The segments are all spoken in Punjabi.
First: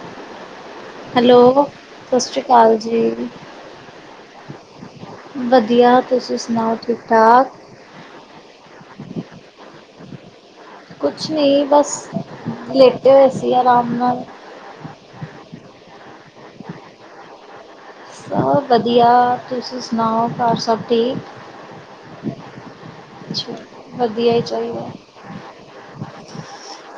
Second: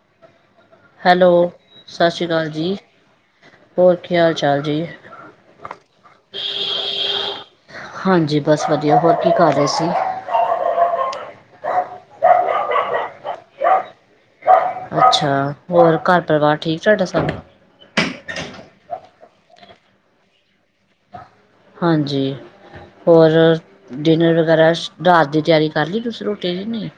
[inaudible] ਹੈਲੋ ਸ਼ ਸ਼੍ਰੀ ਕਾਲ ਜੀ, ਹੋਰ ਕੀ ਹਾਲ ਚਾਲ ਜੀ? ਵਧੀਆ ਤੁਸੀਂ ਸੁਣਾਓ ਠੀਕ ਠਾਕ? ਹਾਂਜੀ ਬਸ ਵਧੀਆ ਹੋਰ ਕੀ ਕਰ ਰੇ ਸੀ? ਕੁਛ ਨੀ ਬਸ, ਲੇਟੇ ਹੋਏ ਸੀ ਆਰਾਮ ਨਾਲ। ਅੱਛਾ, ਹੋਰ ਘਰ-ਪਰਿਵਾਰ ਠੀਕ ਤੁਹਾਡਾ ਸਭ? ਸਭ ਵਧੀਆ, ਤੁਸੀਂ ਸੁਣਾਓ, ਘਰ ਸਭ ਠੀਕ? ਹਾਂਜੀ। ਹੋਰ ਅੱਛਾ, ਵਧੀਆ ਡਿਨਰ ਹੀ ਵਗੈਰਾ, ਚਾਹੀਦਾ ਛ ਰ੍ਹਾਤ ਦੀ ਤਿਆਰੀ ਕਰ ਲਈ ਤੁਸੀਂ ਰੋਟੀ ਦੀ, ਨੀਂ?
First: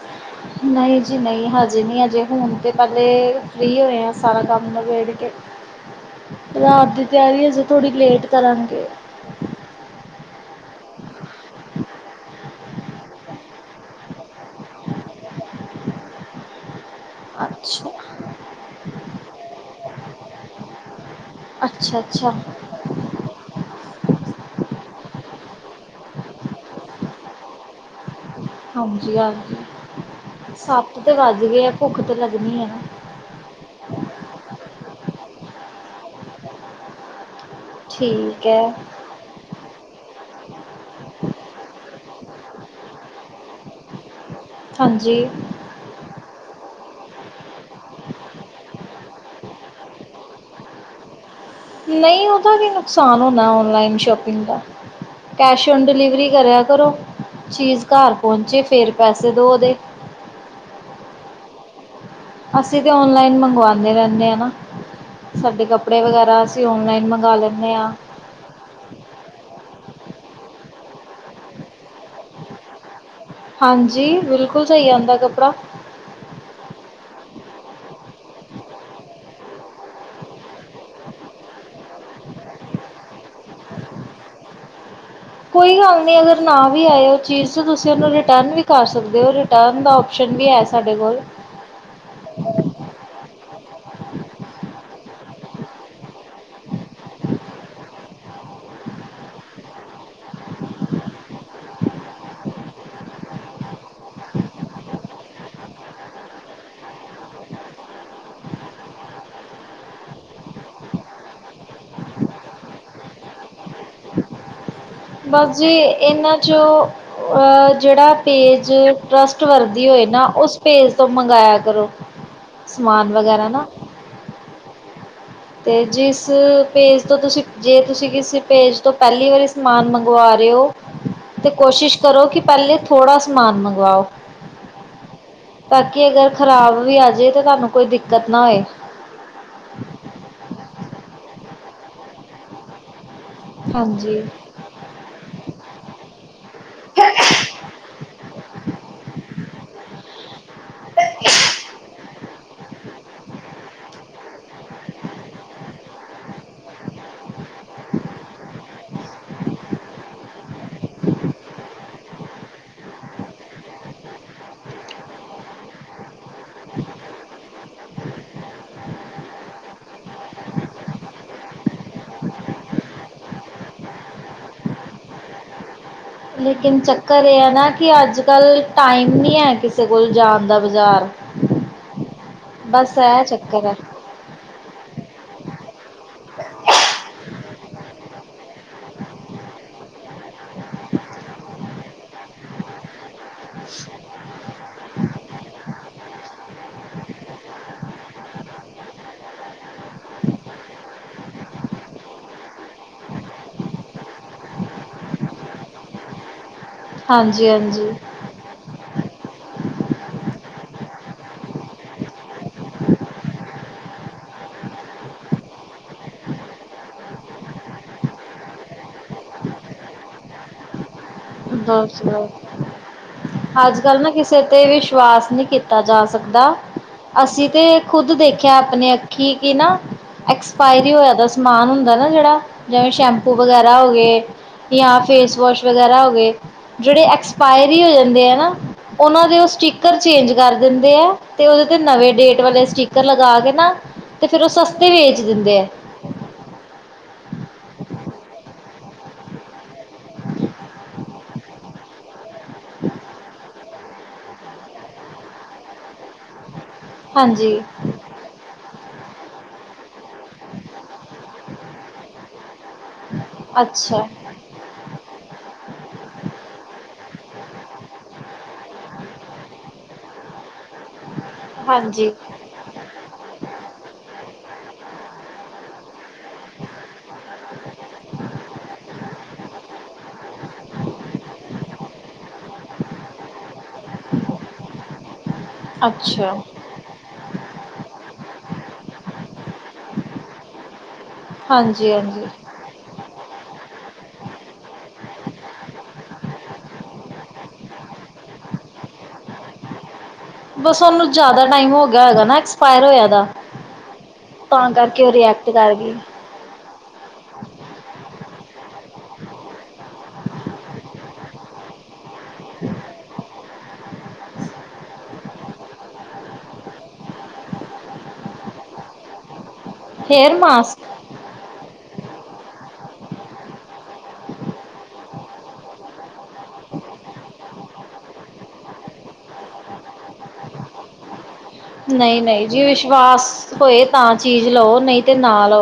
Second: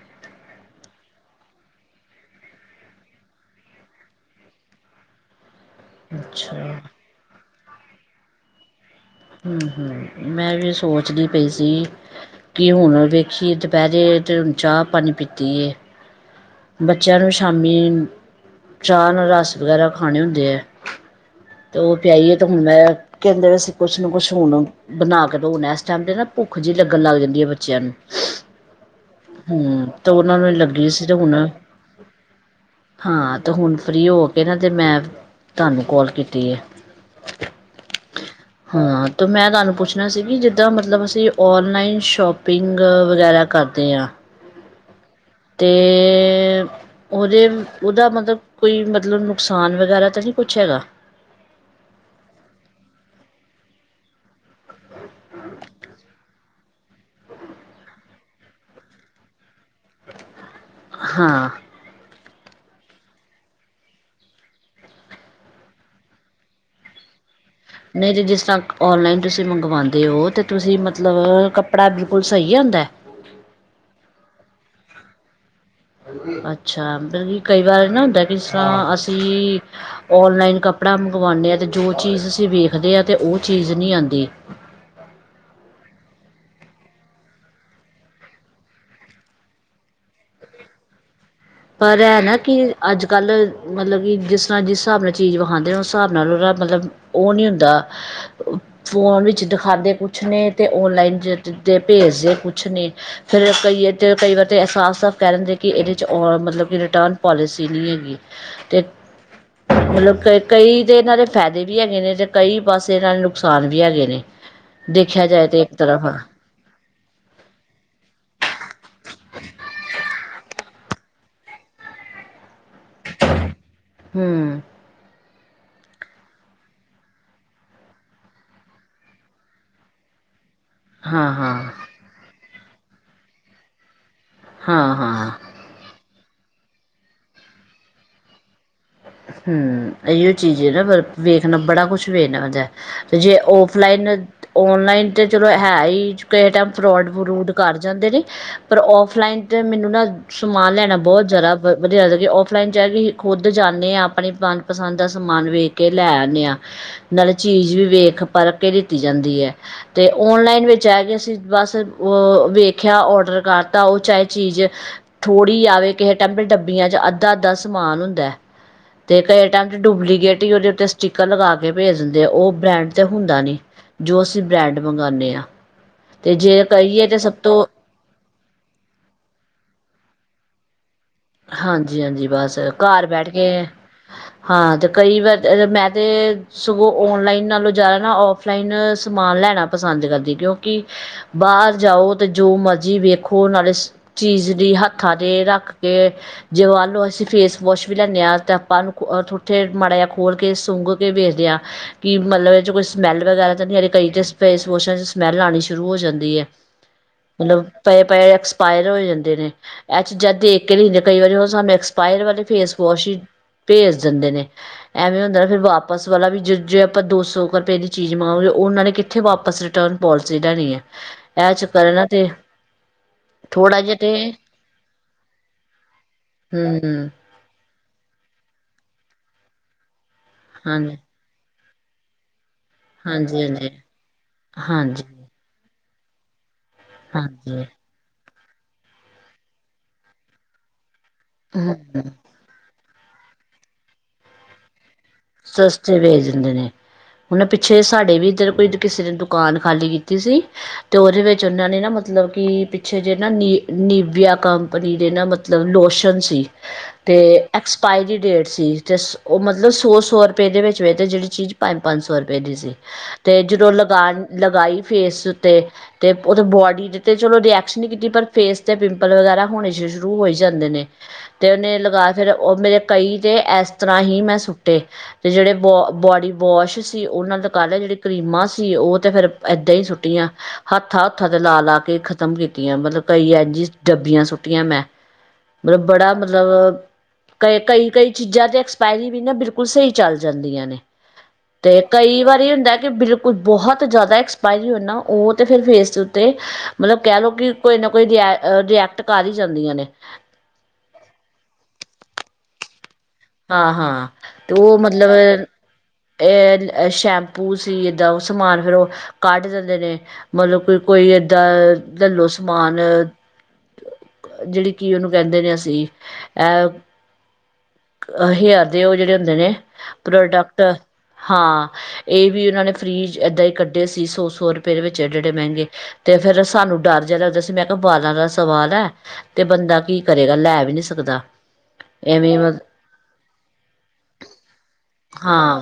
ਨਹੀਂ ਜੀ ਨਹੀਂ, ਹਜੇ ਨਹੀਂ ਅਜੇ ਹੁਣ ਤਾਂ ਪਹਿਲੇ ਫ੍ਰੀ ਹੋਏ ਆਂ, ਸਾਰਾ ਕੰਮ ਨਬੇੜਕੇ। [inaudible] ਅੱਛਾ ਰ੍ਹਾਤ ਦੀ ਤਿਆਰੀ ਅਜੇ ਥੋੜ੍ਹੀ ਲੇਟ ਕਰਾਂਗੇ। ਹੂੰ-ਹੂੰ, ਮੈਂ ਵੀ ਸੋਚਦੀ ਪਈ ਸੀ ਕੀ ਹੁਣ ਵੇਖੀਏ ਦੁਪਹਿਰੇ, ਤੇ ਹੁਣ ਚਾਹ-ਪਾਣੀ ਪੀਤੀ ਏ‌‌। ਬੱਚਿਆਂ ਨੂੰ ਅੱਛਾ ਸ਼ਾਮੀ, ਚਾਹ ਨਾਲ ਰਸ ਵਗੈਰਾ ਖਾਣੇ ਹੁੰਦੇ ਐ। ਤੇ ਉਹ ਅੱਛਾ ਅੱਛਾ ਪਿਆਈਏ, ਤੇ ਹੁਣ ਮੈਂ, ਕੈਂਦੇ ਅਸੀ ਕੁਛ ਨਾ ਕੁੱਛ ਹੁਣ, ਬਣਾਕੇ ਦੋ ਨਾ ਇਸ ਟਾਈਮ ਤੇ ਨਾ ਭੁੱਖ ਜਹੀ ਲੱਗਣ ਲੱਗ ਜਾਂਦੀ ਏ, ਬੱਚਿਆਂ ਨੂੰ। ਹਾਂਜੀ-ਹਾਂਜੀ, ਹਮ ਤੇ ਉਹਨਾਂ ਨੂੰ ਲੱਗੀ ਸੱਤ ਸੀ ਤੇ ਹੁਣ ਵੱਜ ਗਏ ਆ ਭੁੱਖ ਤੇ ਲੱਗਣੀ ਏ ਨਾ। ਹਾਂ, ਤੇ ਹੁਣ ਫ੍ਰੀ ਹੋਕੇ ਨਾ, ਤੇ ਮੈਂ ਤੁਹਾਨੂੰ ਕੋਲ ਕੀਤੀ ਏ। ਠੀਕ ਐ। ਹਾਂ ਤੇ ਮੈਂ ਤੁਹਾਨੂੰ ਪੁੱਛਣਾ ਸੀ ਵੀ, ਜਿੱਦਾਂ ਮਤਲਬ ਅਸੀਂ ਔਨਲਾਈਨ ਸ਼ੋਪਿੰਗ ਵਗੈਰਾ ਕਰਦੇ ਆਂ। ਹਾਂਜੀ। ਤੇ ਉਹਦੇ, ਉਹਦਾ ਮਤਲਬ, ਕੋਈ ਮਤਲਬ ਨੁਕਸਾਨ ਵਗੈਰਾ ਤਾਂ ਨੀ ਕੁਛ ਹੈਗਾ? ਨਹੀਂ, ਉਹਦਾ ਕੀ ਨੁਕਸਾਨ ਹੋਣਾ ਔਨਲਾਈਨ ਸ਼ੋਪਿੰਗ ਦਾ। ਕੈਸ਼ ਔਨ ਡਿਲੀਵਰੀ ਕਰਿਆ ਕਰੋ, ਚੀਜ਼ ਘਰ ਪਹੁੰਚੇ ਫਿਰ ਪੈਸੇ ਦੋ ਉਹਦੇ। ਹਾਂ। ਅਸੀਂ ਤਾਂ ਔਨਲਾਈਨ ਮੰਗਵਾਨੇ ਰਹਿੰਨੇ ਆ, ਨਾ। ਸਾਡੇ ਕੱਪੜੇ ਵਗੈਰਾ ਅਸੀਂ ਔਨਲਾਈਨ ਮੰਗਾ ਲੈਂਨੇ ਆ। ਜੇ, ਜਿਸ ਤਰ੍ਹਾਂ ਔਨਲਾਈਨ ਤੁਸੀਂ ਮੰਗਵਾਂਦੇ ਓ, ਤਾਂ ਤੁਸੀਂ ਮਤਲਬ ਕੱਪੜਾ ਬਿਲਕੁਲ ਸਹੀ ਆਂਦਾ? ਹਾਂਜੀ, ਬਿਲਕੁਲ ਸਹੀ ਆਂਦਾ ਕੱਪੜਾ। ਅੱਛਾ, ਬਲਕਿ ਕਈ ਵਾਰ ਏ ਨਾ ਹੁੰਦਾ, ਇਸ ਤਰ੍ਹਾਂ, ਅਸੀਂ ਔਨਲਾਈਨ ਕੱਪੜਾ ਮੰਗਵਾਂਨੇ ਆ, ਤੇ ਓ ਜੋ ਚੀਜ਼ ਅਸੀਂ ਵੇਖਦੇ ਆ, ਤੇ ਉਹ ਚੀਜ਼ ਨੀ ਆਂਦੀ। ਕੋਈ ਗੱਲ ਨੀ ਅਗਰ ਨਾ ਵੀ ਆਏ ਉਹ ਚੀਜ਼, ਤਾਂ ਤੁਸੀਂ ਉਹਨੂੰ ਰਿਟਰਨ ਵੀ ਕਰ ਸਕਦੇ ਓ, ਰਿ ਰਿਟਰਨ ਦਾ ਓਪਸ਼ਨ ਵੀ ਹੈ, ਸਾਡੇ ਕੋਲ। ਪਰ ਐ ਨਾ ਕਿ ਅੱਜ-ਕੱਲ, ਮਤਲਬ ਕਿ ਜਿਸ ਤਰ੍ਹਾਂ, ਜਿਸ ਹਿਸਾਬ ਨਾਲ ਚੀਜ਼ ਵਿਖਾਂਂਦੇ ਨੇ, ਉਸ ਹਿਸਾਬ ਨਾਲ ਉਹਦਾ ਮਤਲਬ ਉਹ ਨੀ ਹੁੰਦਾ। ਫੋਨ ਵਿੱਚ ਦਿਖਾਂਦੇ ਕੁਛ ਨੇ, ਤੇ ਔਨਲਾਈਨ'ਚ ਭੇਜਦੇ ਕੁਛ ਨੇ। ਫਿਰ ਕਈ ਆਰ ਤੇ, ਕਈ ਵਾਰ ਤੇ ਐ ਸਾਫ਼-ਸਾਫ਼ ਕਹਿ ਦਿੰਦੇ ਕਿ, ਇਹਦੇ'ਚ ਔਰ ਮਤਲਬ ਕਿ ਰਿਟਰਨ ਪੌਲਿਸੀ ਨਹੀਂ ਹੈਗੀ। ਮਤਲਬ ਕ, ਕਈ ਤੇ ਇਹਨਾਂ ਦੇ ਫਾਇਦੇ ਵੀ ਹੈਗੇ ਨੇ, ਤੇ ਕਈ ਬਸ ਇਹਨਾਂ ਨੇ ਨੁਕਸਾਨ ਵੀ ਹੈਗੇ ਨੇ, ਦੇਖਿਆ ਜਾਏ ਤੇ ਇੱਕ ਤਰਫ, ਹਾਂ। ਜੋ ਅ ਜਿਹੜਾ ਪੇਜ ਟਰਸਟ ਵਰਦੀ ਹੋਏ ਨਾ, ਉਸ ਪੇਜ ਤੋਂ ਮੰਗਾਇਆ ਕਰੋ। ਸਮਾਨ ਵਗੈਰਾ ਨਾ। ਹੂੰ ਤੇ ਜਿਸ, ਪੇਜ ਤੋਂ ਤੁਸੀਂ ਜੇ ਤੁਸੀਂ ਕਿਸੇ ਪੇਜ ਤੋਂ ਪਹਿਲੀ ਵਾਰੀ ਸਮਾਨ ਮੰਗਵਾ ਰਹੇ ਓ ਹਾਂ ਤੇ ਹਾਂ ਕੋਸ਼ਿਸ਼ ਕਰੋ ਕਿ, ਪਹਿਲੇ ਥੋੜ੍ਹਾ ਸਮਾਨ ਮੰਗਵਾਓ। ਹਾਂ-ਹਾਂ। ਤਾਂ ਕਿ ਅਗਰ ਖ਼ਰਾਬ ਵੀ ਆਜੇ, ਤਾਂ ਤੁਹਾਨੂੰ ਕੋਈ ਦਿੱਕਤ ਨਾ ਹੋਏ। ਹੂੰ ਇਹੀਓ ਚੀਜ਼ ਏ ਨਾ ਪਰ ਵੇਖਣਾ ਬੜਾ ਕੁਛ ਵੇਖਨਾ ਪੈਂਦਾ ਤੇ ਜੇ ਹਾਂਜੀ ਔਫਲਾਈਨ ਔਨਲਾਈਨ ਤਾਂ ਚਲੋ ਹੈ ਈ ਕਿਸੇ ਟਾਈਮ ਫਰੋਡ-ਫਰੂਡ ਕਰ ਜਾਂਦੇ ਨੇ। ਪਰ ਔਫਲਾਈਨ ਤੇ ਮੈਨੂੰ ਨਾ ਸਮਾਨ ਲੈਣਾ ਬਹੁਤ ਜ਼ਿਆਦਾ ਵਧੀਆ ਲਗਦਾ ਔਫਲਾਈਨ 'ਚ ਐ ਵੀ ਖੁਦ ਜਾਂਨੇ ਆ ਆਪਣੀ ਮਨਪਸੰਦ ਦਾ ਸਮਾਨ ਵੇਖ ਕੇ ਲੈ ਆਨੇ ਆ। ਨਾਲੇ ਚੀਜ਼ ਵੀ ਵੇਖ ਪਰਖ ਕੇ ਲਿਤੀ ਜਾਂਦੀ ਏ। ਤੇ ਔਨਲਾਈਨ ਵਿੱਚ ਐ ਕੇ ਅਸੀਂ ਬਸ ਉਹ ਵੇਖਿਆ ਔਡਰ ਕਰਤਾ ਉਹ ਚਾਹੇ ਚੀਜ਼ ਥੋੜ੍ਹੀ ਆਵੇ ਕਿਸੇ ਡੱਬੇ ਡੱਬੀਆਂ 'ਚ ਅੱਧਾ-ਅੱਧਾ ਸਮਾਨ ਹੁੰਦਾ। ਤੇ ਕਈ ਟਾਈਮ ਤੇ ਡੁਪਲੀਕੇਟ ਈ ਉਹਦੇ ਉੱਤੇ ਸਟਿਕਰ ਲਗਾ ਕੇ ਭੇਜ ਦਿੰਦੇ ਆ ਉਹ ਬ੍ਰੈਂਡ ਤੇ ਹੁੰਦਾ ਨੀ। ਜੋ ਅਸੀਂ ਬ੍ਰੈਂਡ ਮੰਗਾਨੇ ਆ, ਤੇ ਜੇ ਲੇਕਿਨ ਕਹੀਏ ਤਾਂ ਚੱਕਰ ਸਭ ਇਹ ਹੈ ਤੋਂ ਨਾ ਕਿ ਅੱਜਕੱਲ ਟਾਈਮ ਨੀ ਹੈ ਕਿਸੇ ਕੋਲ ਜਾਣ ਦਾ ਬਜ਼ਾਰ। ਹਾਂਜੀ-ਹਾਂਜੀ ਬਸ ਘਰ ਬੈਠ ਕੇ ਚੱਕਰ ਹੈ ਹਾਂ ਤੇ ਕਈ ਵਾਰ ਮੈਂ ਤੇ ਸਗੋਂ ਔਨਲਾਈਨ ਨਾਲੋਂ ਜ਼ਿਆਦਾ ਨਾ ਔਫਲਾਈਨ ਸਮਾਨ ਲੈਣਾ ਪਸੰਦ ਕਰਦੀ ਕਿਉਂਕਿ ਬਾਹਰ ਜਾਓ ਤੇ ਜੋ ਮਰਜ਼ੀ ਵੇਖੋ ਨਾਲੇ ਚੀਜ਼ ਦੀ ਹੱਥਾਂ ਤੇ ਰੱਖ ਕਿ ਜੇ ਵਾ ਲਓ ਅਸੀਂ ਫੇਸ-ਵੋਸ਼ ਵੀ ਲੇਨੇ ਆ ਤਾਂ ਆਪਾਂ ਨੂੰ ਥੋਥੇ ਮਾੜਾ ਜਾ ਖੋਲ੍ਹ ਕੇ ਸੁੰਘ ਕੇ ਵੇਖਦੇ ਆ। ਕੀ ਮਤਲਬ ਇਹ ਚੋਂ ਕੋਈ ਸਮੈੱਲ ਵਗੈਰਾ ਤਾਂ ਨੀ ਆ ਰੀ ਕਈ ਚ ਫੇਸ ਵੋਸ਼ਾਂ ਚੋਂ ਸਮੈੱਲ ਆਨੀ ਸ਼ੁਰੂ ਹੋ ਜਾਂਦੀ ਐ। ਹਾਂਜੀ ਮਤਲਬ ਹਾਂਜੀ ਪਏ-ਪਏ ਐਕਸਪਾਇਰ ਹੋ ਜਾਂਦੇ ਨੇ, ਐ ਚੀਜਾ ਦੇਖ [unintelligible] ਕਈ ਵਾਰੀ ਉਹ ਸਾਨੂੰ ਐਕਸਪਾਇਰ ਵਾਲੇ ਫੇਸ ਵੋਸ਼ ਈ, ਭੇਜ ਦਿੰਦੇ ਨੇ। ਐਵੇਂ ਹੁੰਦਾ ਫਿਰ ਵਾਪਸ ਵਾਲਾ ਵੀ ਜ ਜੇ ਆਪਾਂ ਦੋ ਸੌ ਕੁ ਰੁਪਏ ਦੀ ਚੀਜ਼ ਮਾਗਲੋ ਉਹ ਉਹਨਾਂ ਨੇ ਕਿੱਥੇ ਵਾਪਸ [unintelligible] ਏਹ ਚੱਕਰ ਬਸ ਐਨਾ ਤੇ, ਬਸ ਅੱਜ ਥੋੜਾ ਜਾ ਕੱਲ੍ਹ ਨਾ ਤੇ ਕਿਸੇ ਤੇ ਵਿਸ਼ਵਾਸ ਨੀ ਕੀਤਾ ਜਾ ਸਕਦਾ, ਹੂੰ ਅਸੀ ਤੇ ਖੁਦ ਦੇਖਿਆ ਆਪਣੇ ਅੱਖੀ ਕਿ ਨਾ ਐਕਸਪਾਇਰੀ ਹਾਂਜੀ। ਹੋਇਆ ਦਾ ਸਮਾਨ ਹੁੰਦਾ ਨਾ ਜਿਹੜਾ ਜਿਮੇ ਸ਼ੈਂਪੂ ਹਾਂਜੀ-ਹਾਂਜੀ, ਵਗੈਰਾ ਹੋਗੇ ਜਾਂ ਫੇਸ ਵੋਸ਼ ਵਗੈਰਾ ਹੋਗੇ ਜਿਹੜੇ ਹਾਂਜੀ-ਹਾਂਜੀ। ਐਕਸਪਾਇਰੀ ਹੋ ਜਾਂਦੇ ਐ ਨਾ ਉਹਨਾ ਦੇ ਉਹ ਸਟੀਕਰ ਚੇਂਜ ਕਰ ਦਿੰਦੇ ਐ। ਤੇ ਉਹਦੇ ਤੇ ਹੂੰ ਨਵੇਂ ਡੇਟ ਵਾਲੇ ਸਟੀਕਰ ਲਗਾ ਕੇ ਨਾ, ਤੇ ਫਿਰ ਉਹ ਸਸਤੇ ਵੇਚ ਦਿੰਦੇ ਆ। ਵੇਚ ਦਿੰਦੇ ਨੇ। ਹੁਣ ਪਿੱਛੇ ਸਾਡੇ ਵੀ ਇੱਧਰ ਕੋਈ ਕਿਸੇ ਨੇ ਦੁਕਾਨ ਖਾਲੀ ਕੀਤੀ ਸੀ। ਤੇ ਉਹਦੇ ਵਿੱਚ ਉਹਨਾ ਨੇ ਨਾ ਮਤਲਬ ਕਿ ਕਿ ਪਿੱਛੇ ਜੇ ਨਾ ਨੀ ਨਿਵਿਆ ਕੰਪਨੀ ਦੇ ਨਾ ਮਤਲਬ ਲੋਸ਼ਨ ਸੀ। ਤੇ ਹਾਂਜੀ ਐਕਸਪਾਇਰੀ ਡੇਟ ਸੀ ਤੇ ਉਹ ਮਤਲਬ ਸੋ-ਸੋ ਰੁਪਏ ਦੇ ਵਿੱਚ ਵੇਚ ਤੇ ਜਿਹੜੇ ਚੀਜ਼ ਪੰਜ-ਪੰਜ ਸੌ ਰੁਪਏ ਦੀ ਸੀ, ਤੇ ਜਦੋਂ ਅੱਛਾ ਲਗਾ ਲਗਾਈ ਫੇਸ ਉੱਤੇ ਤੇ ਉਹਦੇ ਬੋਡੀ ਦੇ ਤੇ ਚਲੋ ਰਿਐਕਸ਼ਨ ਈ ਕੀਤੀ ਪਰ ਫੇਸ ਤੇ ਪਿੰਪਲ ਵਗੈਰਾ ਹੋਣੇ ਸ਼ੁਰੂ ਹੋਈ ਜਾਂਦੇ ਨੇ। ਤੇ ਉਹਨੇ ਲਗਾ ਹਾਂਜੀ ਫਿਰ ਉਹ ਮੇਰੇ ਕਈ ਤੇ ਐਸ ਤਰਾਂ ਹੀ ਮੈਂ ਸੁੱਟੇ। ਤੇ ਜਿਹੜੇ ਬ ਬੋਡੀ ਵੋਸ਼ ਸੀ ਉਹ [unintelligible] ਤੇ ਜਿਹੜੇ ਕਰੀਮਾਂ ਸੀ ਸੀ ਉਂਹ ਤੇ ਫਿਰ ਏਦਾ ਈ ਸੁੱਟੀਆਂ। ਹੱਥਾਂ-ਹੱਥਾਂ ਤੇ ਲਾ-ਲਾ ਕੇ ਖ਼ਤਮ ਕੀਤੀਆਂ ਮਤਲਬ ਕਈ ਇੰਝ ਈ ਡੱਬੀਆਂ ਸੁੱਟੀਆਂ ਮੈਂ। ਬੜਾ ਅੱਛਾ ਮਤਲਬ, ਕ ਕਈ-ਕਈ ਚੀਜ਼ਾਂ ਤੇ ਐਕਸਪਾਇਰੀ ਵੀ ਨਾ ਬਿਲ ਕੁ ਸਈ ਚਲ ਜਾਂਦੀਆਂ ਨੇ, ਤੇ ਹਾਂਜੀ ਕਈ ਹਾਂਜੀ ਵਾਰੀ ਹੁੰਦਾ ਕੇ ਬਿਲ ਕੁਲ ਬਹੁਤ ਜਾਦਾ ਐਕਸਪਾਇਰੀ ਹੋ ਜਾਣ ਨਾ ਉਹ ਤਾਂ ਫਿਰ ਫੇਸ ਦੇ ਉੱਤੇ ਮਤਲਬ ਕਹਿ ਲੋ ਕਿ ਕੋਈ ਨਾ ਕੋਈ ਰਿਐਕਟ ਕਰ ਈ ਜਾਂਦੀਆਂ ਨੇ। ਬਸ ਉਹਨੂੰ ਜਿਆਦਾ ਟਾਈਮ ਹੋ ਗਿਆ ਹੋਏਗਾ ਨਾ ਐਕਸਪਾਇਰ ਹੋਇਆ ਦਾ। ਹਾਂ-ਹਾਂ ਤੇ ਤਾਂ ਉਹ ਕਰਕੇ ਮਤਲਬ ਰਿਐਕਟ ਕਰ ਗਈ ਇਹ ਸ਼ੈਂਪੂ ਸੀ ਏਦਾਂ ਉਹ ਸਮਾਨ ਫਿਰ ਉਹ ਕੱਢ ਦਿੰਦੇ ਨੇ। ਮਤਲਬ ਕੋਈ ਲੇਲੋ ਸਮਾਨ ਜੇੜੀ ਕੀ ਓਨੂੰ ਕੇਂਦੇ ਨੇ ਅਸੀਂ ਅ ਆਹੀ ਆਂਦੇ ਉਹ ਜੇੜੇ ਹੁੰਦੇ ਨੇ, ਹੇਅਰ ਪ੍ਰੋਡਕਟ ਮਾਸਕ ਹਾਂ, ਇਹ ਵੀ ਓਨਾ ਨੇ ਫਰੀ ਚ ਏਦਾਂ ਈ ਕੱਢੇ ਸੀ ਸੋ - ਸੋ ਰੁਪੈ ਦੇ ਵਿੱਚ ਏਡੇ- ਏਡੇ ਮੈਂਗੇ। ਤੇ ਫੇਰ ਸਾਨੂੰ ਡਰ ਜਾ ਲਗਦਾ ਸੀ ਮੈਂ ਕਾ ਬਾਲਾਂ ਦਾ ਸਵਾਲ ਐ ਤੇ ਬੰਦਾ ਕੀ ਕਰੇਗਾ ਲੈ ਵੀ ਨਹੀਂ ਸਕਦਾ ਐਵੇਂ ਨਈ-ਨਈ ਜੀ ਵਿਸ਼ਵਾਸ ਹੋਏ ਤਾਂ ਚੀਜ਼ ਲਓ ਨਈ ਹਾਂ।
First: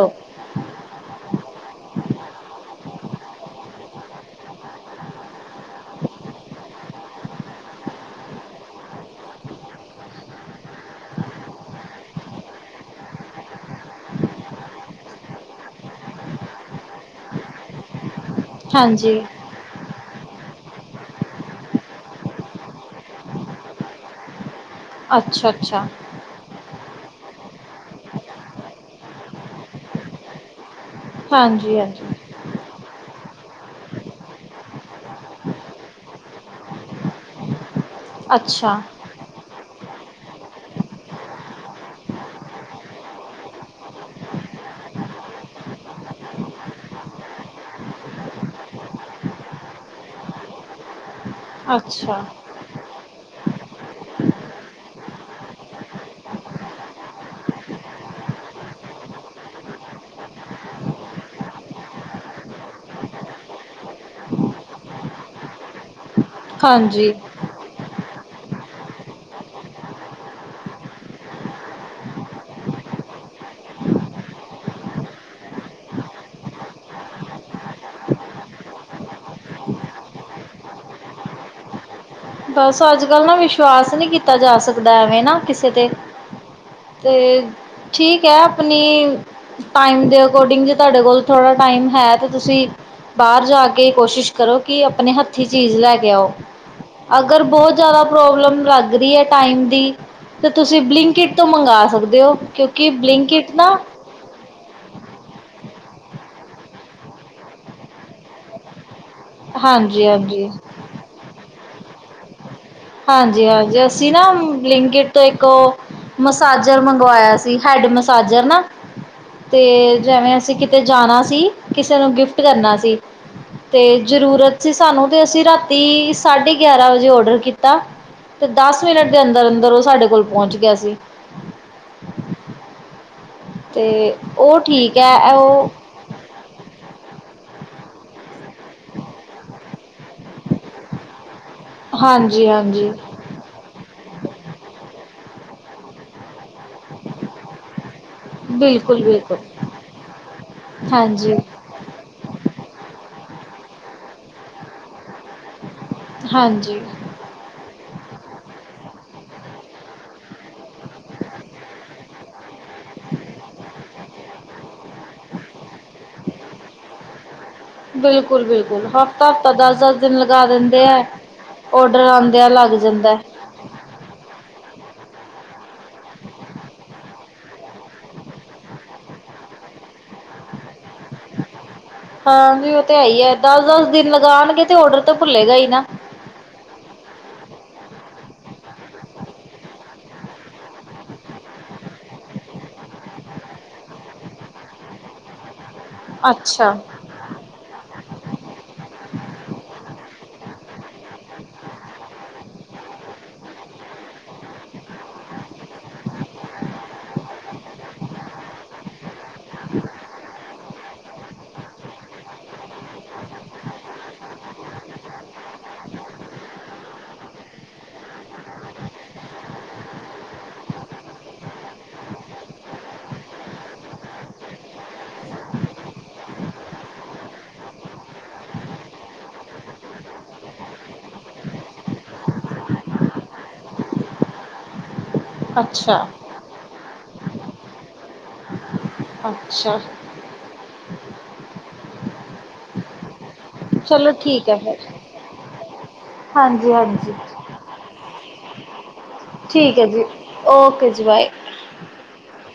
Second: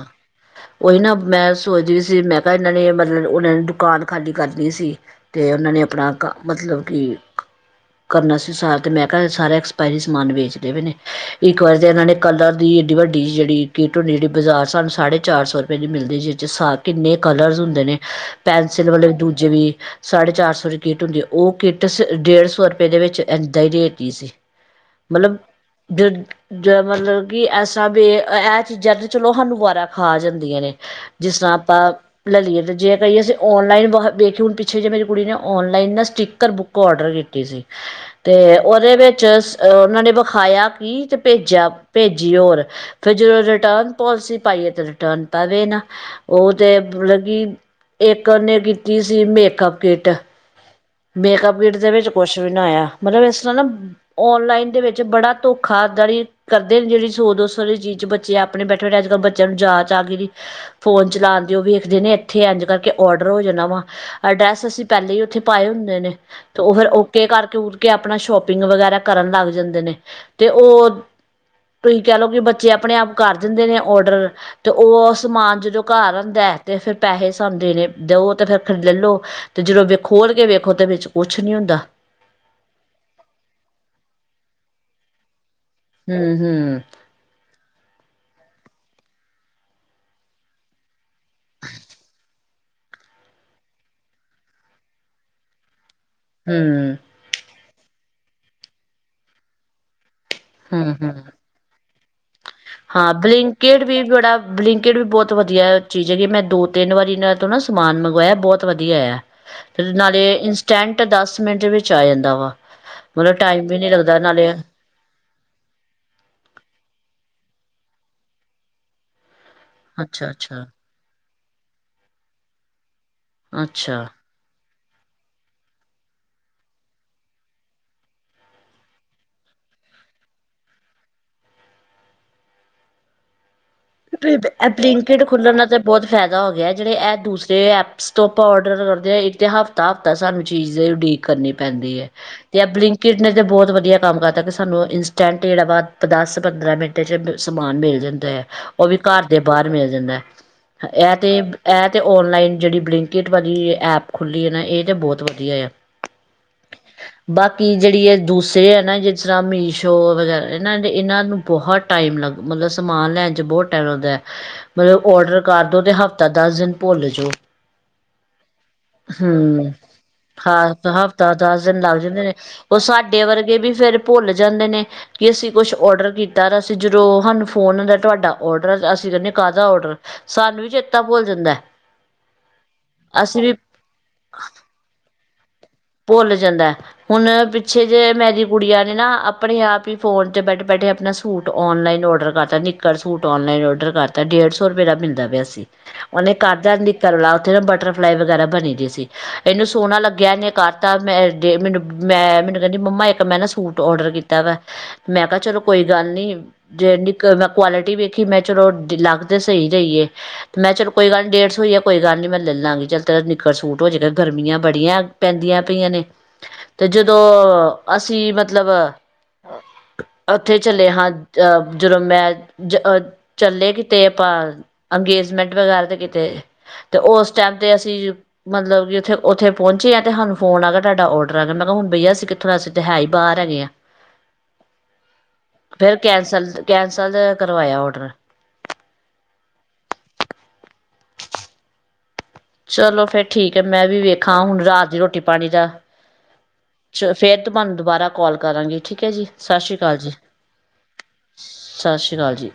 ਉਹੀ ਨਾ ਮੈਂ ਸੋਚਦੀ ਸੀ ਮੈਂ ਕਿਆ ਏਨਾ ਨੇ ਮਤਲਬ ਓਨਾਂ ਨੇ ਦੁਕਾਨ ਖਾਲੀ ਕਰਨੀ ਸੀ। ਤੇ ਓਨਾ ਨੇ ਆਪਣਾ ਕ ਮਤਲਬ ਕਿ ਕਰਨਾ ਸੀ ਸਾਰ ਤੇ ਮੈਂ ਕਿਆ ਸਾਰਾ ਐਕਸਪਾਇਰੀ ਸਮਾਨ ਵੇਚ ਰੇਵੇ ਨੇ, ਇੱਕ ਵਾਰ ਤਾਂ ਏਨਾਂ ਨੇ ਕਲਰ ਦੀ ਐਡੀ ਵੱਡੀ ਜੇੜੀ ਕਿੱਟ ਹੁੰਦੀ, ਜੇੜੀ ਬਾਜ਼ਾਰ ਸਾਨੂੰ ਸਾਢੇ- ਚਾਰ ਸੌ ਰੁਪੈ ਦੀ ਮਿਲਦੀ ਜੀ ਚ ਸਾ ਕਿੰਨੇ ਕਲਰਜ ਹੁੰਦੇ ਨੇ। ਪੈਨਸਿਲ ਵਾਲੇ ਵੀ ਹਾਂਜੀ ਦੂਜੇ ਵੀ ਸਾਢੇ ਚਾਰ ਸੌ ਦੀ ਕਿੱਟ ਹੁੰਦੀ ਐ, ਉਹ ਕਿੱਟ ਡੇਢ ਸੌ ਦੇ ਵਿੱਚ ਐਦਾਂ ਈ ਦੇਤੀ ਸੀ, ਮਤਲਬ ਅੱਛਾ ਅੱਛਾ ਮਲਬ ਕਿ ਐਸਾ ਬੇ ਐ ਚੀਜ਼ਾਂ ਤੇ ਚਲੋ ਹਾਨੂੰ ਵਾਰਾਂ ਖਾ ਜਾਂਦੀਆਂ ਨੇ। ਜਿਸ ਨਾ ਹਾਂਜੀ ਆਪਾਂ- ਹਾਂਜੀ ਲੈਲੀਏ, ਜੇ ਕਹੀਏ ਅਸੀਂ ਔਨਲਾਈਨ ਵਖ ਵੇਖੀ ਹੁਣ ਪਿੱਛੇ ਜੇ ਮੇਰੀ ਕੁੜੀ ਨੇ ਔਨਲਾਈਨ ਨਾ ਸਟਕਰ ਬੁੱ ਕ ਓਡਰ ਕੀਤੀ ਸੀ ਤੇ ਅੱਛਾ ਓਦੇ ਵਿੱਚ ਓਨਾ ਨੇ ਵਖਾਇਆ ਕੀ ਤੇ ਭੇਜਿਆ ਭੇਜੀ ਓਰ, ਫਿਰ ਜਦੋਂ ਰਿਟਰਨ ਪੋਲਸੀ ਪਾਈ ਏ ਤੇ ਰਿਟਰਨ ਪਵੇ ਨਾ। ਉਹ ਤੇ ਮਤਲਬ ਕਿ ਇੱਕ ਉਹਨੇ ਕੀਤੀ ਸੀ ਮੇਕਅੱਪ ਕਿੱਟ। ਮੇਕਅਪ ਕਿੱਟ ਦੇ ਵਿੱਚ ਅੱਛਾ ਕੁਛ ਵੀ ਨਾ ਆਇਆ, ਮਤਲਬ ਇਸ ਤਰ੍ਹਾਂ ਨਾ ਔਨਲਾਈਨ ਦੇ ਵਿੱਚ ਬੜਾ ਧੋਖਾਦਾਰੀ ਕਰਦੇ ਨੇ ਜਿਹੜੀ ਸੌ ਦੋ ਸੌ ਚੀਜ਼ ਚ ਬੱਚੇ ਆਪਣੇ ਬੈਠੇ- ਬੈਠੇ ਅੱਜ-ਕੱਲ ਬੱਚਿਆਂ ਨੂੰ ਜਾਂਚ ਆ ਗਈ। ਫੋਨ ਚਲਾਣ ਦਿਓ ਵੀ ਵੇਖਦੇ ਨੇ ਇੱਥੇ ਇੰਝ ਕਰਕੇ ਔਡਰ ਹੋ ਜਾਣਾ ਵਾ। ਅਡਰੈਸ ਅਸੀਂ ਪਹਿਲਾਂ ਈ ਉੱਥੇ ਪਾਏ ਹੁੰਦੇ ਨੇ। ਫਿਰ ਹਾਂਜੀ ਓਕੇ ਕਰਕੇ ਕੁਰਕੇ ਆਪਣਾ ਸ਼ੋਪਿੰਗ ਵਗੈਰਾ ਕਰਨ ਲੱਗ ਜਾਂਦੇ ਨੇ ਤੇ ਉਹ- ਤੁਹੀ ਕਹਿ ਲਓ ਕਿ ਬੱਚੇ ਆਪਣੇ -ਆਪ ਕਰ ਦਿੰਦੇ ਨੇ ਔਡਰ ਤੇ ਉਹ ਸਮਾਨ ਜਦੋਂ ਘਰ ਆਂਦਾ ਤੇ ਫਰ ਪੈਸੇ ਸਾਨੂੰ ਦੇਣੇ ਦਓ ਤੇ ਫਿਰ ਲੈਲੋ। ਤੇ ਜਦੋਂ ਵ ਖੋਲ ਕੇ ਵੇਖੋ ਤੇ ਵਿੱਚ ਕੁਛ ਨੀ ਹੁੰਦਾ। ਬਸ ਅੱਜ-ਕੱਲ ਨਾ ਵਿਸ਼ਵਾਸ ਨੀ ਕੀਤਾ ਜਾ ਸਕਦਾ ਐਵੇਂ ਨਾ ਕਿਸੇ ਤੇ। ਹਮ ਹਮ। ਤੇ ਠੀਕ ਐ ਆਪਣੀ ਟਾਈਮ ਦੇ ਅਕੋਡਿੰਗ ਜੇ ਤੁਹਾਡੇ ਕੋਲ ਥੋੜਾ ਟਾਇਮ ਹੈ ਤੇ ਤੁਸੀਂ ਬਾਹਰ ਜਾ ਕੇ ਕੋਸ਼ਿਸ਼ ਕਰੋ ਕਿ ਆਪਣੇ ਹੱਥੀਂ ਚੀਜ਼ ਲੈ ਕੇ ਆਓ। ਹਮ। ਅਗਰ ਬਹੁਤ ਜ਼ਿਆਦਾ ਪ੍ਰੋਬਲਮ ਲੱਗ ਰਹੀ ਐ ਟਾਈਮ ਦੀ ਤੇ ਤੁਸੀਂ ਹੂੰ ਹੂੰ ਬਲਿੰਕਟ ਤੋਂ ਮੰਗਾ ਸਕਦੇ ਔ, ਕਿਉਂਕਿ ਹਾਂ ਬਲਿੰਕਟ ਨਾ ਵੀ ਬੜਾ ਬਲਿੰਕਡ ਵੀ ਬਹੁਤ ਵਧੀਆ ਚੀਜ਼ ਹੈਗੀ, ਮੈਂ ਦੋ- ਤਿੰਨ ਵਾਰੀ ਇਹਨਾਂ ਤੋਂ ਨਾ ਸਮਾਨ ਮੰਗਵਾਇਆ ਬਹੁਤ ਵਧੀਆ ਆਇਆ। ਤੇ ਹਾਂਜੀ ਨਾਲੇ ਹਾਂਜੀ ਇੰਸਟੈਂਟ ਦਸ- ਮਿੰਟ ਵਿੱਚ ਆ ਜਾਂਦਾ ਵਾ। ਮਤਲਬ ਟਾਈਮ ਵੀ ਹਾਂਜੀ-ਹਾਂਜੀ, ਨਹੀਂ ਅਸੀਂ ਲੱਗਦਾ ਨਾ ਨਾਲੇ ਬਲਿੰਕਟ ਤੋਂ ਇੱਕ ਓ ਮਸਾਜਰ ਮੰਗਾਇਆ ਸੀ, ਹੈਡ ਮਸਾਜਰ ਨਾ। ਤੇ ਅੱਛਾ ਜਿਵੇਂ ਅਸੀਂ ਅੱਛਾ ਕਿਤੇ ਜਾਣਾ ਸੀ, ਕਿਸੇ ਨੂੰ ਗਿਫਟ ਕਰਨਾ ਸੀ। 'ਤੇ ਅੱਛਾ ਜਰੂਰਤ ਸੀ ਸਾਨੂੰ ਤੇ ਅਸੀਂ ਰਾਤੀ ਸਾਢੇ ਗਿਆਰਾਂ ਵਜੇ ਔਡਰ ਕੀ ਕੀਤਾ ਤੇ ਦਸ ਮਿੰਟ ਦੇ ਅੰਦਰ-ਅੰਦਰ ਉਹ ਸਾਡੇ ਕੋਲ ਪਹੁੰਚ ਗਿਆ ਸੀ। ਤੇ ਬੇ ਬ ਉਹ ਐਹ ਠੀਕ ਬਲਿੰਕਟ ਹੈ ਖੁੱਲਣ ਨਾਲ ਉਹ ਤੇ ਬੋਤ ਫੈਦਾ ਹੋ ਗਿਆ, ਜੇੜੇ ਐਹ ਦੂਸਰੇ ਐਪਸ ਤੋਂ ਆਪਾਂ ਔਡਰ ਕਰਦੇ ਆ ਇੱਕ ਤੇ ਹਫ ਹਫ਼ਤਾ-ਹਫ਼ਤਾ ਸਾਨੂੰ ਚੀਜ਼ ਲ‌ਈ ਉਡੀਕ ਕਰਨੀ ਪੈਂਦੀ ਐ, ਹਾਂਜੀ ਤੇ ਐ ਹਾਂਜੀ ਬਲਿੰਕਟ ਨੇ ਤੇ ਬੋਤ ਵਧੀਆ ਕੰਮ ਕਰਤਾ ਕਿ ਸਾਨੂੰ ਇੰਨਸਟੈਂਟ ਜੇੜਾ ਵਾ ਦਸ-ਪੰਦਰਾਂ ਮਿੰਟ ਚ ਸਮਾਨ ਮਿਲ ਜਾਂਦਾ ਐ। ਓ ਵੀ ਬਿਲਕੁਲ, ਬਿਲਕੁਲ। ਘਰ ਬਾਰ ਮਿਲ ਜਾਂਦਾ ਐ, ਐਹ ਹਾਂਜੀ, ਤੇ ਐਹ ਤੇ ਔਨਲਾਈਨ ਜੇੜੀ ਬਲਿੰਕਟ ਵਾਲੀ ਐਪ ਖੁੱਲੀ ਐ ਨਾ ਏ ਤੇ ਬਹੁਤ ਵਧੀ ਧੀਆ ਏ ਆ। ਹਾਂਜੀ। ਬਾਕੀ ਜੇੜੀ ਐਹ ਦੂਸਰੇ ਐ ਨਾ ਜਿਸ ਤਰਾ ਮੀਸ਼ੋ ਵਗੈਰਾ ਏਨਾਂ ਨੇ ਏਨਾਂ ਨੂੰ ਬਹੁਤ ਟਾਈਮ ਲੱਗ ਮਤਲਬ ਸਮਾਨ ਲੈਣ ਚ ਬਹੁਤ ਟਾਈਮ ਲੱਗਦਾ, ਮਤਲਬ ਔਡਰ ਕਰਦੋ ਤੇ ਹਫ਼ਤਾ-ਦਸ ਦਿਨ ਭੁੱਲ ਜੋ। ਬਿਲਕੁਲ, ਬਿਲਕੁਲ ਹਫ਼ਤਾ-ਹਫ਼ਤਾ, ਹੂੰ, ਦਸ-ਦਸ ਦਿਨ ਲਗਾ ਦਿੰਦੇ ਹਾਂ ਐ। ਹਫ਼ਤਾ-ਦਸ ਦਿਨ ਲੱਗ ਔਡਰ ਜਾਂਦੇ ਨੇ। ਆਂਦਿਆਂ ਲੱਗ ਓ ਜਾਂਦਾ। ਸਾਡੇ ਵਰਗੇ ਵੀ ਫੇਰ ਭੁੱਲ ਜਾਂਦੇ ਨੇ। ਕਿ ਅਸੀਂ ਕੁਛ ਔਡਰ ਕੀਤਾ ਤਾਂ ਅਸੀਂ ਜਦੋਂ ਹਾਨੂੰ ਫੋਨ ਹੁੰਦਾ ਤੁਹਾਡਾ। ਔਡਰ ਅਸੀਂ ਕਹਿਨੇ ਆ ਕਾਦਾ ਔਡਰ, ਸਾਨੂੰ ਵੀ ਚੇ ਹਾਂ, ਨ‌ਈ ਓ ਤੇ ਹੈ ਹੀ ਐ ਅਸੀਂ ਵੀ ਦਸ-ਦਸ ਦਿਨ ਲਗਾਣਗੇ ਤੇ ਓਡਰ ਤਾਂ ਭੁੱਲੇਗਾ ਈ ਨਾ। ਭੁੱਲ ਜਾਂਦੈ। ਹੁਣ ਪਿੱਛੇ ਜੇ ਮੇਰੀ ਗੁਡੀਆ ਨੇ ਨਾ ਆਪਣੇ ਆਪ ਹੀ ਫੋਨ ਤੇ ਬੈਠੇ-ਬੈਠੇ ਅਪਣਾ ਸੂਟ ਔਨਲਾਈਨ ਔਡਰ ਕਰਤਾ ਨਿੱਕਰ ਸੂਟ ਔਨਲਾਈਨ ਔਡਰ ਕਰਤਾ ਡੇਢ ਸੌ ਰੁਪਏ ਦਾ ਮਿਲਦਾ ਪਿਆ ਸੀ। ਓਨੇ ਘਰ ਅੱਛਾ, ਦਿਆਂ ਦੀ ਕਰ ਲਾ ਓਤੇ ਨਾ ਬਟਰਫਲਾਈ ਵਗੈਰਾ ਬਣੇ ਦੇ ਸੀ, ਏਨੂੰ ਸੋਹਣਾ ਲੱਗਿਆ ਏਨੇ ਕਰ ਤਾ ਮੈਂ ਮੈਨੂੰ ਮੈਂ ਮੈਨੂੰ ਕਹਿੰਦੀ ਮੰਮਾ ਇੱਕ ਮੈਂ ਨਾ ਸੂਟ ਔਡਰ ਕੀਤਾ ਵਾ। ਮੈਂ ਕਿਹਾ ਚਲੋ ਕੋਈ ਗੱਲ ਨੀ, ਜੇ ਨਿਕਲ ਦਾ ਕੁਆਲਿਟੀ ਵੇਖੀ ਮੈਂ ਚਲੋ ਡਿਲ ਤੇ ਸਹੀ ਗ‌ਈਏ। ਮੈਂ ਚਲੋ ਕੋਈ ਗੱਲ ਨੀ ਡੇਢ ਸੌ ਈ ਐ ਕੋਈ ਗੱਲ ਨੀ ਮੈਂ ਦੇ ਲਾਗੀ ਚੱਲ ਤੇਰਾ ਨਿੱਕਰ ਸੂਟ ਹੋ ਜੇਗਾ ਗਰਮੀਆਂ ਬੜੀਆਂ ਪੈਂਦੀਆਂ ਪਈਆਂ ਨੇ, ਤੇ ਜਦੋਂ ਅਸੀਂ ਮਤਲਬ ਓਥੇ ਚਲੇ ਹਾਂ ਅਹ ਜਦੋਂ ਮੈਂ ਜ ਅਹ ਚੱਲੇ ਕਿਤੇ ਆਪਾਂ ਅੰਗੇਜਮੈਂਟ ਵਗੈਰਾ ਤੇ ਕਿਤੇ ਤੇ ਓਸ ਟਾਈਮ ਤੇ ਅਸੀਂ, ਮਤਲਬ ਜਿਥੇ ਓਥੇ ਪਹੁੰਚੇ ਐਡ ਹਾਨੂੰ ਫੋਨ ਆ ਗਿਆ ਤਾਡਾ ਔਡਰ ਆ ਗਿਆ, ਮੈਂ ਕਿਹਾ ਹੁਣ ਬਈਆ ਕਿਥੋਂ [unintelligible] ਅਸੀਂ ਤਾਂ ਹੈ ਈ ਬਾਰ ਹੈਗੇ ਆ। ਫੇਰ ਅੱਛਾ, ਕੈਂਸਲ, ਕੈਂਸਲ ਕਰਵਾਇਆ ਔਡਰ। ਅੱਛਾ। ਚਲੋ ਫੇਰ ਠੀਕ ਐ, ਮੈਂ ਵੀ ਵੇਖਾਂ ਹੁਣ ਰਾਤ ਦੀ ਰੋਟੀ-ਪਾਣੀ ਦਾ। ਹਾਂਜੀ-ਹਾਂਜੀ। ਤੁਬਾਨੂੰ ਦੁਬਾਰਾ ਕਂਲ ਕਰਾਗੀ, ਠੀਕ ਐ ਜੀ। ਸਤਿ ਸ਼੍ਰੀ ਠੀਕ ਐ ਅਕਾਲ ਜੀ, ਓਕੇ ਜੀ ਬਾਏ। ਸਤਿ ਸ਼੍ਰੀ ਕਾਲ ਜੀ।